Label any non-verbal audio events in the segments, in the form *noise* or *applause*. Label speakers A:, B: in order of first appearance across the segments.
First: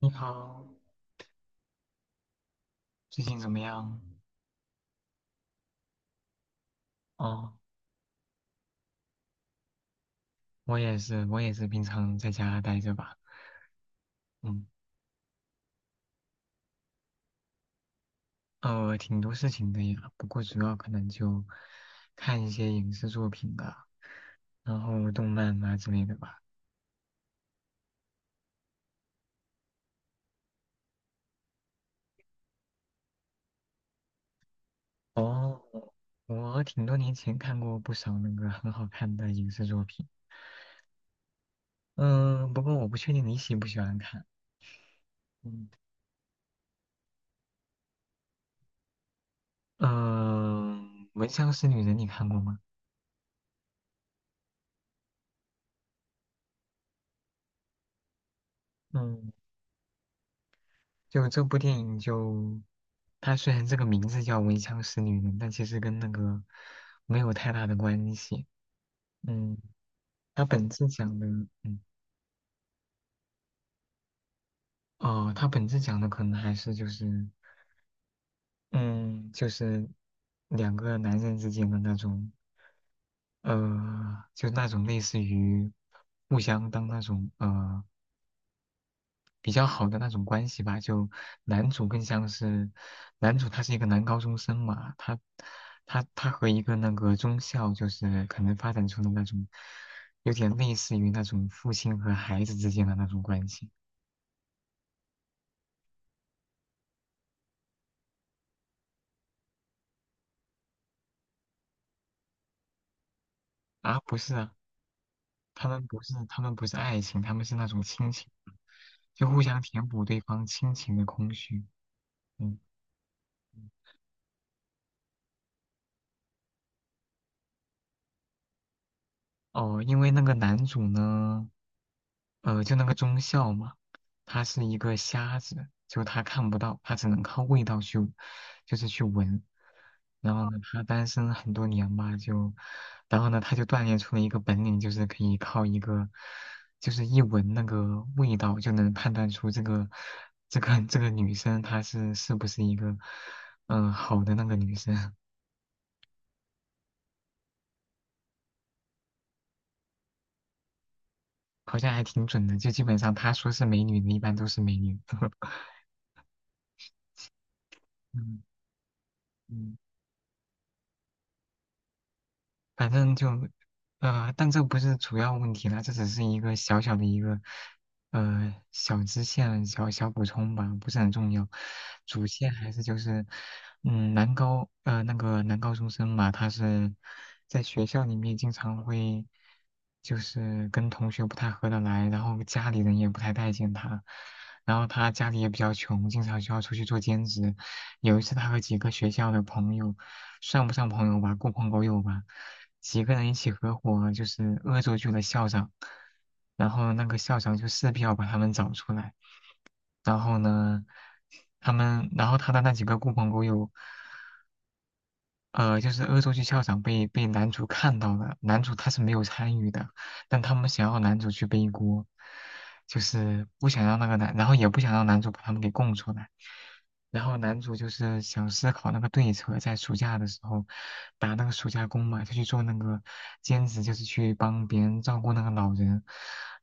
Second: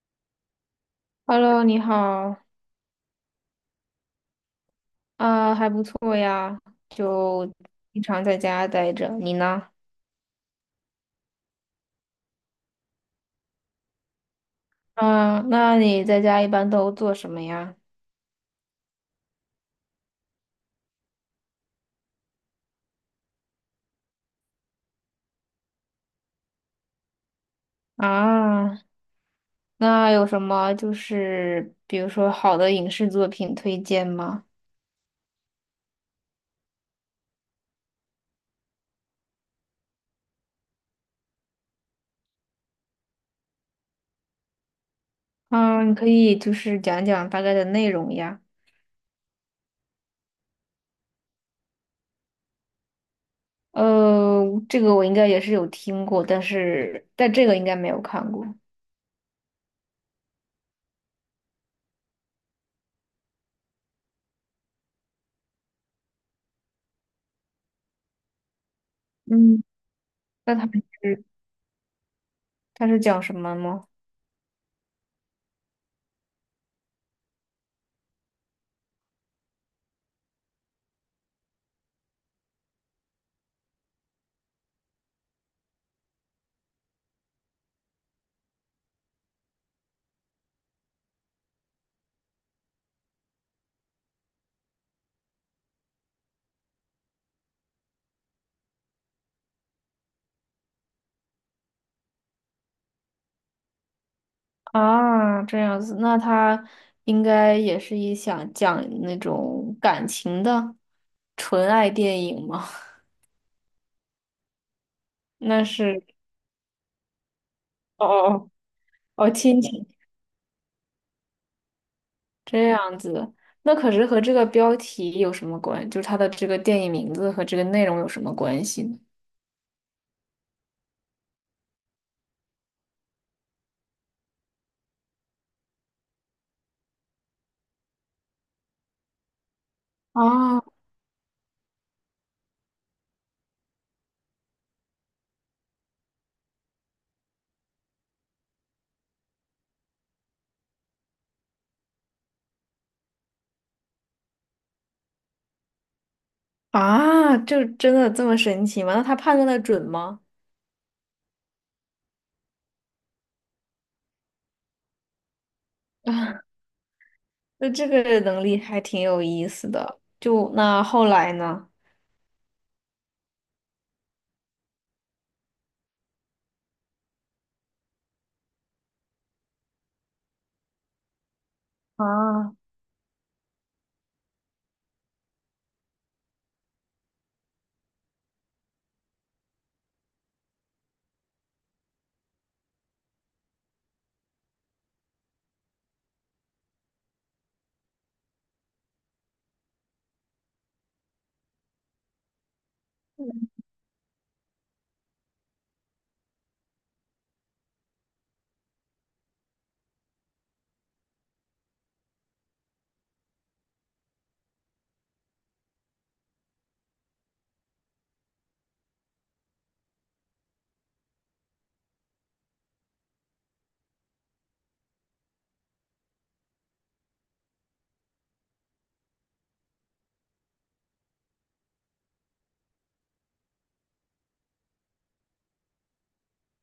A: 你好，
B: Hello，你好，
A: 最近怎么样？
B: 啊、还不错呀，就
A: 哦，
B: 经常在家待着。你呢？
A: 我也是，平常在家待着吧。嗯，
B: 啊、那你在家一般都做什么呀？
A: 挺多事情的呀，不过主要可能就看一些影视作品吧，然后动漫啊之类的吧。
B: 啊，那有什么就是比如说好的影视作品推荐吗？
A: 哦，我挺多年前看过不少那个很好看的影视作品，嗯、不过我不确定你喜不喜欢看。嗯，
B: 嗯，你可以就是讲讲大概的内容呀。
A: 嗯、闻香识女人》你看过吗？
B: 呃，这个我应该也是有听过，但这个应该没有看过。
A: 嗯，就这部电影就，它虽然这个名字叫《闻香识女人》，但其实跟那个没有太大的关系。嗯，
B: 嗯，
A: 它
B: 那它
A: 本质讲
B: 时
A: 的，嗯，
B: 它是讲什么吗？
A: 哦，它本质讲的可能还是就是，嗯，就是两个男人之间的那种，就那种类似于互相当那种比较好的那种关系吧，就男主更像是，男主他是一个男高中生嘛，他和一个那个中校就是可能发展出的那种，有点类似于那种父亲和孩子之间的那种关系。
B: 啊，这样子，那他应该也是一想讲那种感情的纯爱电影吗？*laughs*
A: 啊，不是啊，
B: 那
A: 他们不
B: 是
A: 是他们不是爱情，他们是那种
B: 哦
A: 亲情，
B: 哦
A: 就
B: 哦，
A: 互
B: 亲
A: 相填
B: 情
A: 补对方亲情的空虚，嗯，
B: 这样子，
A: 嗯
B: 那可是和这个标题有什么关？就是它的这个电影名字和这个内容有什么关系呢？
A: 哦，因为那个男主呢。就那个中校嘛，他是一个瞎子，就他看不到，他只能靠味道去，就是去闻。然后呢，
B: 啊
A: 他单身很多年吧，就，然后呢，他就锻炼出了一个本领，就是可以靠一个，就是一闻那个味道就能判断出这个，这个女生她是不是一个，好的那个女生，
B: 啊，就真的这么神奇吗？那他判断的准吗？
A: 好像还挺准的，就基本上他说是美女的，一般都是美女。*laughs*
B: *laughs* 啊，那这个
A: 嗯
B: 能力还挺有意思
A: 嗯。
B: 的。就那后来呢？
A: 反正就，但这不是主要问题啦，这只是一个小小的一个，小支线、小小补充吧，不是很重要。主线
B: 啊，
A: 还是就是，那个男高中生嘛，他是在学校里面经常会，就是跟同学不太合得来，然后家里人也不太待见他，然后他家里也比较穷，经常需要出去做兼职，有一次他和几个学校的朋友，算不上朋友吧，狐朋狗友吧，几个人一起合伙就是恶作剧了校长，然后那个校长就势必要把他们找出来，然后呢，他们，然后他的那几个狐朋狗友就是恶作剧校长被男主看到了，男主他是没有参与的，但他们想要男主去背锅，就是不想让那个男，然后也不想让男主把他们给供出来，然后男主就是想思考那个对策，在暑假的时候打那个暑假工嘛，他去做那个兼职，就是去帮别人照顾那个老人，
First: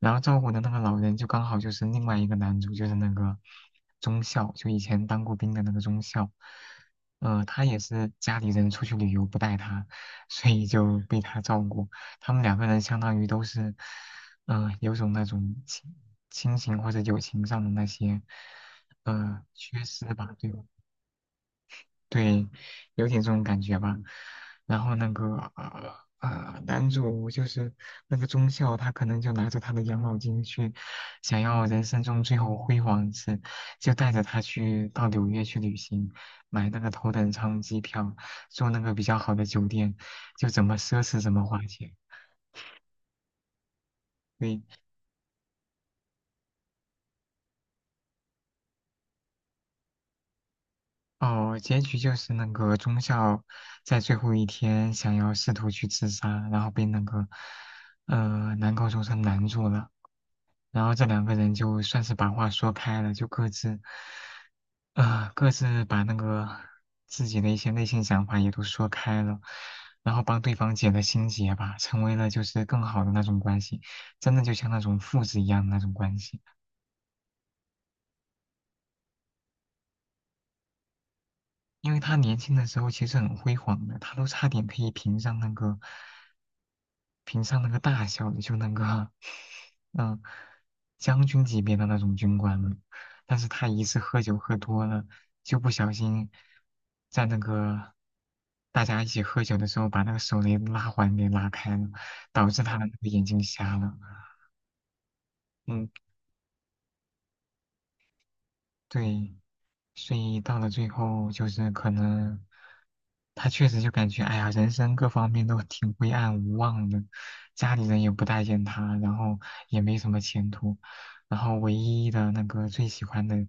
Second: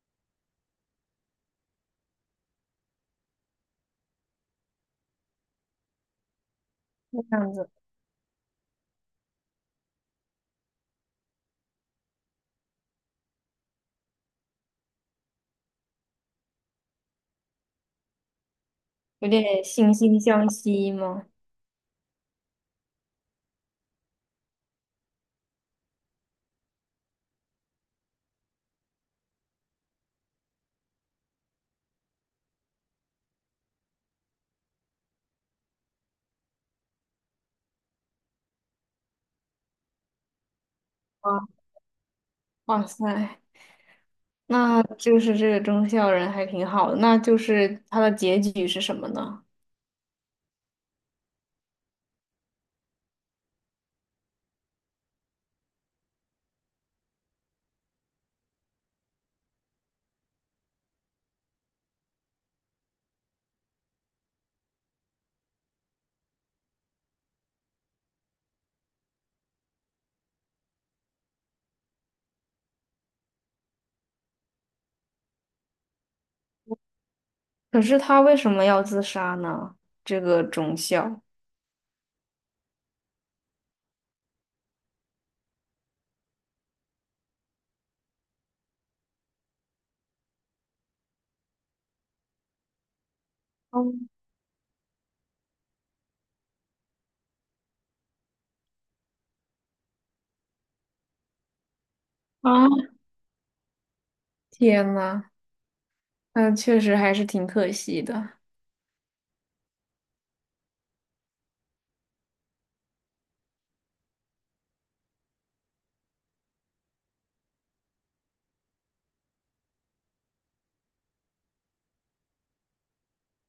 A: 然后照顾的那个老人就刚好就是另外一个男主，就是那个中校，就以前当过兵的那个中校。
B: 这样
A: 他
B: 子。
A: 也是家里人出去旅游不带他，所以就被他照顾。他们两个人相当于都是，有种那种亲情或者友情上的那些，
B: 有点
A: 缺
B: 惺
A: 失
B: 惺
A: 吧，
B: 相
A: 对吧？
B: 惜吗？
A: 对，有点这种感觉吧。然后那个男主就是那个中校，他可能就拿着他的养老金去，想要人生中最后辉煌一次，就带着他去到纽约去旅行，买那个头等舱机票，住那个比较好的酒店，就怎么奢侈怎么花
B: 哇
A: 钱。
B: 哇塞，
A: 对，
B: 那就是这个忠孝人还挺好的。那就是他的结局是什么呢？
A: 哦，结局就是那个中校在最后一天想要试图去自杀，然后被那个男高中生拦住了。然后这两个人就算是把话说开了，就各自，各自把那个自己的一些内心想法也都说开了，然后帮对方解了心结吧，成为了就是更好的那种关系，真的就像那种父子一样的那种关系。
B: 可是他为什么要自杀呢？这个忠孝，
A: 因为他年轻的时候其实很辉煌的，他都差点可以评上那个大小的就那个，嗯，将军级别的那种军官了。但是他一次
B: 嗯
A: 喝酒喝多了，就不小心在那个大家一起喝酒的时候，把那个手雷拉环给拉开了，导
B: 啊，
A: 致他的那个眼睛瞎了。
B: 天呐，
A: 嗯，
B: 那确实还是挺可惜的
A: 对，所以到了最后，就是可能他确实就感觉，哎呀，人生各方面都挺灰暗无望的，家里人也不待见他，然后也没什么前途，然后唯一的那个最喜欢的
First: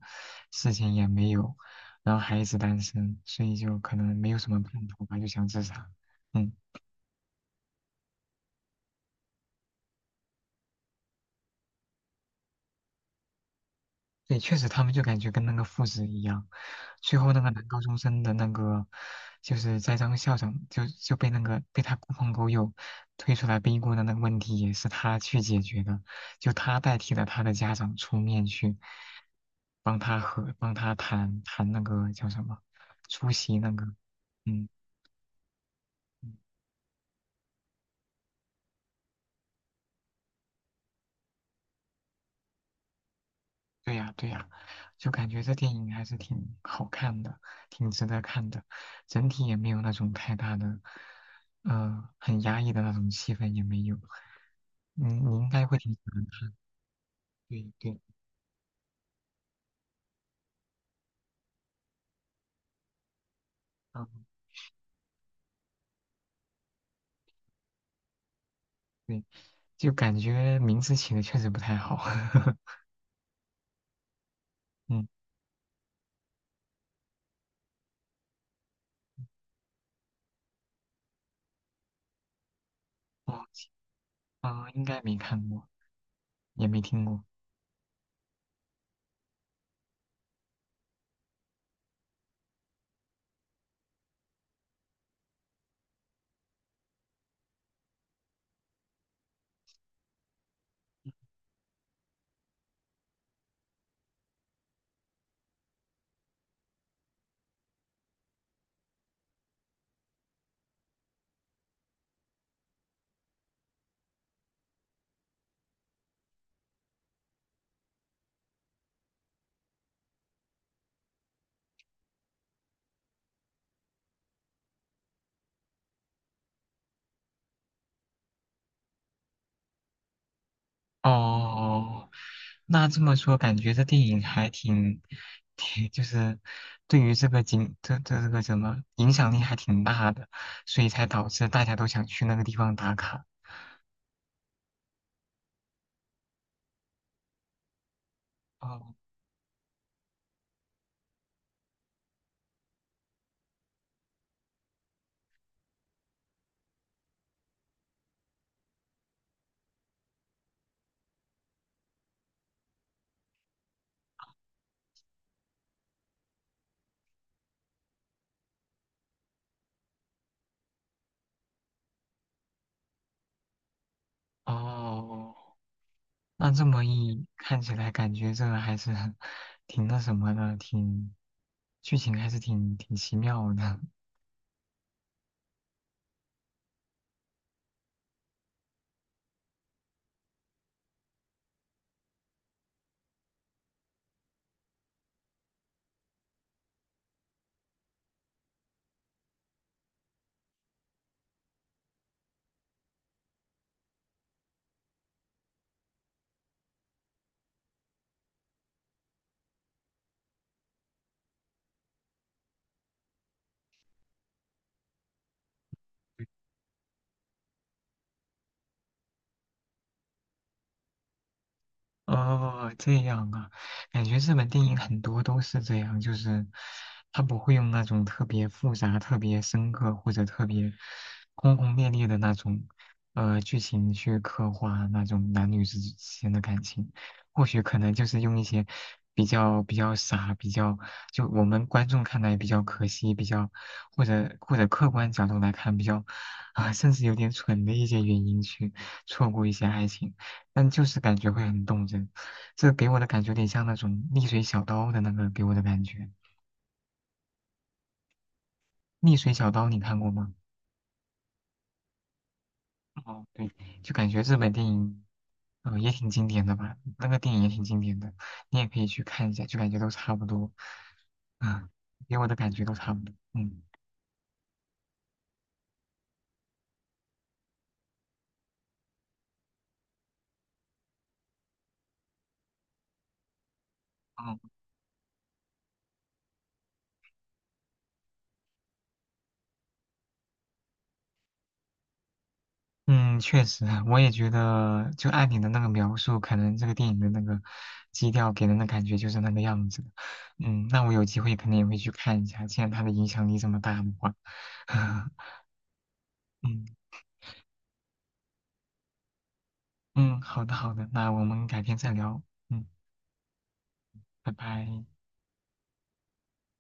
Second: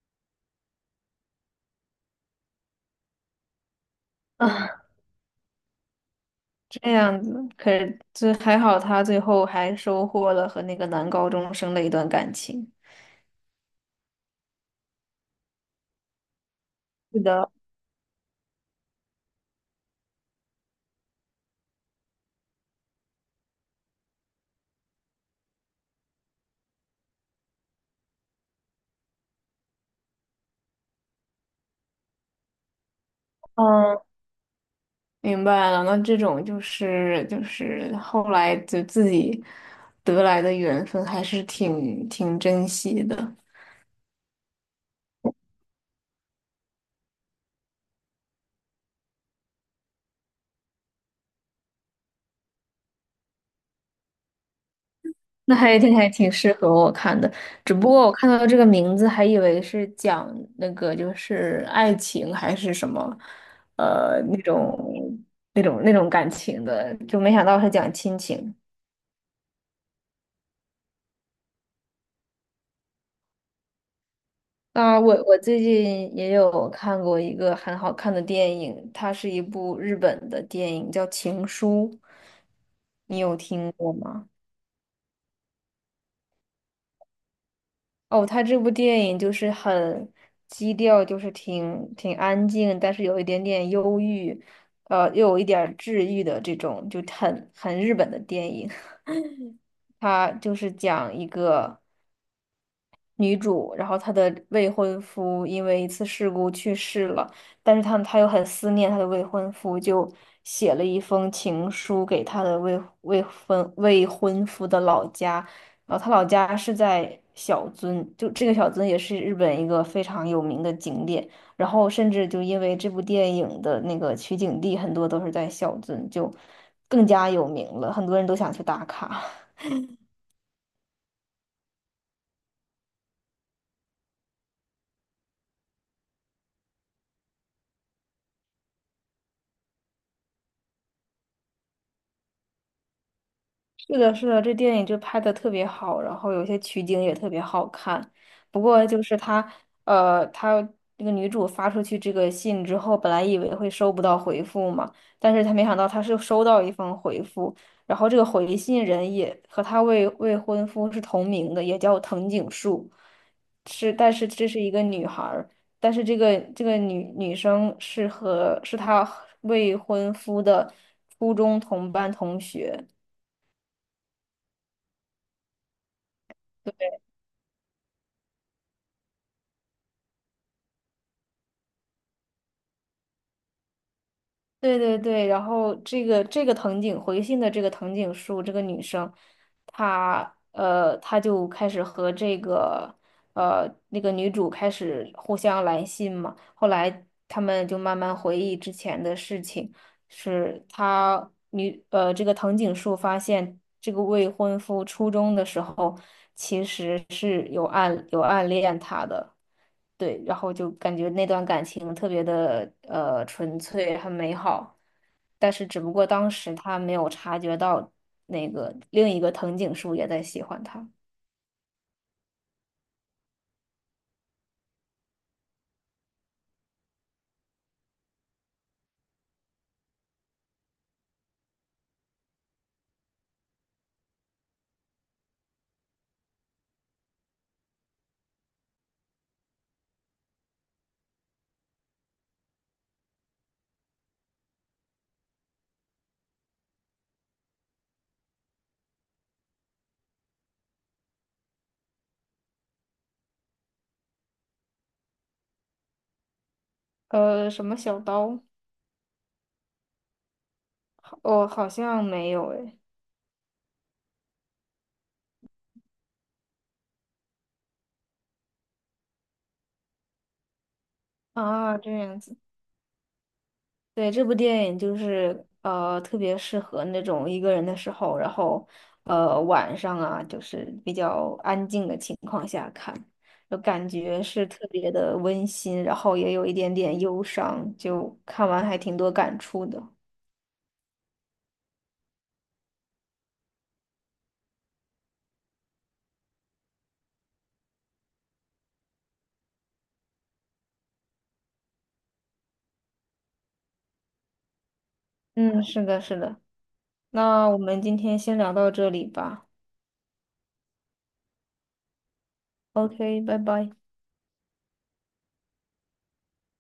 A: 事情也没有，然后还一直单身，所以就可能没有什么
B: 啊。
A: 盼头吧，就想自杀。嗯。
B: 这样子，可是这还好，他最后还收获了和那个男高中生的一段感情。
A: 对，确实他们就感觉跟那个父子一样。最
B: 是
A: 后那个
B: 的，
A: 男高中生的那个，就是栽赃校长就被那个被他狐朋狗友推出来逼锅的那个问题，也是他去解决的，就他代替了他的家长出面去帮他和帮他谈谈那个叫什么出席那个，
B: 嗯。
A: 嗯。
B: 明白了，那这种就是后来就自己得来的缘分，还是挺珍惜的。
A: 对呀，对呀，就感觉这电影还是挺好看的，挺值得看的，整体也没有那种太大的，很压抑的那种气氛也没有。嗯，你
B: *laughs*
A: 应
B: 那
A: 该会
B: 还
A: 挺
B: 挺
A: 喜
B: 还
A: 欢
B: 挺
A: 的。
B: 适合我看的，
A: 对
B: 只不
A: 对，
B: 过我看到这个名字还以为是讲那个就是爱情还是什么，
A: 嗯，
B: 那种那种感情的，就没想到是讲亲情。
A: 对，就感觉名字起的确实不太好。*laughs*
B: 啊，
A: 嗯，
B: 我最近也有看过一个很好看的电影，它是一部日本的电影，叫《情书》，你
A: 我
B: 有听过吗？
A: 啊，应该没看过，也没听过。
B: 哦，它这部电影就是很基调，就是挺安静，但是有一点点忧郁，又有一点儿治愈的这种，就很日本的电影。*laughs* 它就是讲一个女主，然后她的未婚夫因为一次事故去世了，但是她又很思念她的未婚夫，就写了一封情书给她的未婚夫的老家，然后她老家是在小樽，就这个小樽也是日本一个非常有名的景点，然后甚至就因为这部电影的那个取景地很多都是在小樽，就更加有名了，很多人都想去打卡。
A: 哦，哦那这么说，感觉这电影还挺就是对于这个景，这个什么影响力还挺大的，所以才导致大家都想去那个地方打卡。
B: 是的，这电影就拍的特别好，然后有些取景也特别好看。不过
A: 哦
B: 就是她，她这个女主发出去这个信之后，本来以为会收不到回复嘛，但是她没想到她是收到一封回复，然后这个回信人也和她未婚夫是同名的，也叫藤井树，是，但是这是一个女孩儿，但是这个女生是她未婚夫的初中同班同学。
A: 哦，那这么一看起来，感觉这个还是 *laughs* 挺那什么的，挺剧情还是挺奇妙的。
B: 对，然后这个藤井回信的这个藤井树这个女生，她就开始和这个那个女主开始互相来信嘛。后来他们就慢慢回忆之前的事情，是她女呃这个藤井树发现这个未婚夫初中的时候其实是有暗恋她的。对，然后就感觉那段感情特别的纯粹，很美好，但是只不过当时他没有察觉到那个另一个藤井树也在喜欢他。
A: 哦，这样啊，感觉日本电影很多都是这样，就是他不会用那种特别复杂、特别深刻或者特别轰轰烈烈的那种剧情去刻画那种男女之间的感情，或许可能就是用一些比较傻、比较就我们观众看来比较可惜、比较或者客观角度来看比较啊、甚至有点蠢的一些原因去错过一些爱情。但就是感觉会很动人。这给我的感觉有点像那种逆水小刀的那个给我的感觉。
B: 呃，什么小刀？
A: 逆水小刀你看过吗？
B: 哦，好像没有诶。
A: 哦，对，就感觉日本电影，也挺经典的吧，那个电影也挺经典的，你也可以去看一下，就感觉都差不多，啊，
B: 啊，这
A: 给
B: 样
A: 我的
B: 子。
A: 感觉都差不多，嗯。
B: 对，这部电影就是特别适合那种一个人的时候，然后晚上啊，就是比较安静的情况下看，就感觉是
A: 哦。
B: 特别的温馨，然后也有一点点忧伤，就看完还挺多感触的。
A: 嗯，确实，我也觉得，就按你的那个描述，可能这个电影的那个基调给人的感觉就是那个样子的。嗯，那我有机会肯定也会去看一下，既然它的影响力这么大的话。*laughs*
B: 嗯，是的。
A: 嗯
B: 那我们今天先聊到这里吧。
A: 嗯，好的好的，那我们改天再聊。嗯，
B: OK，拜拜。
A: 拜拜。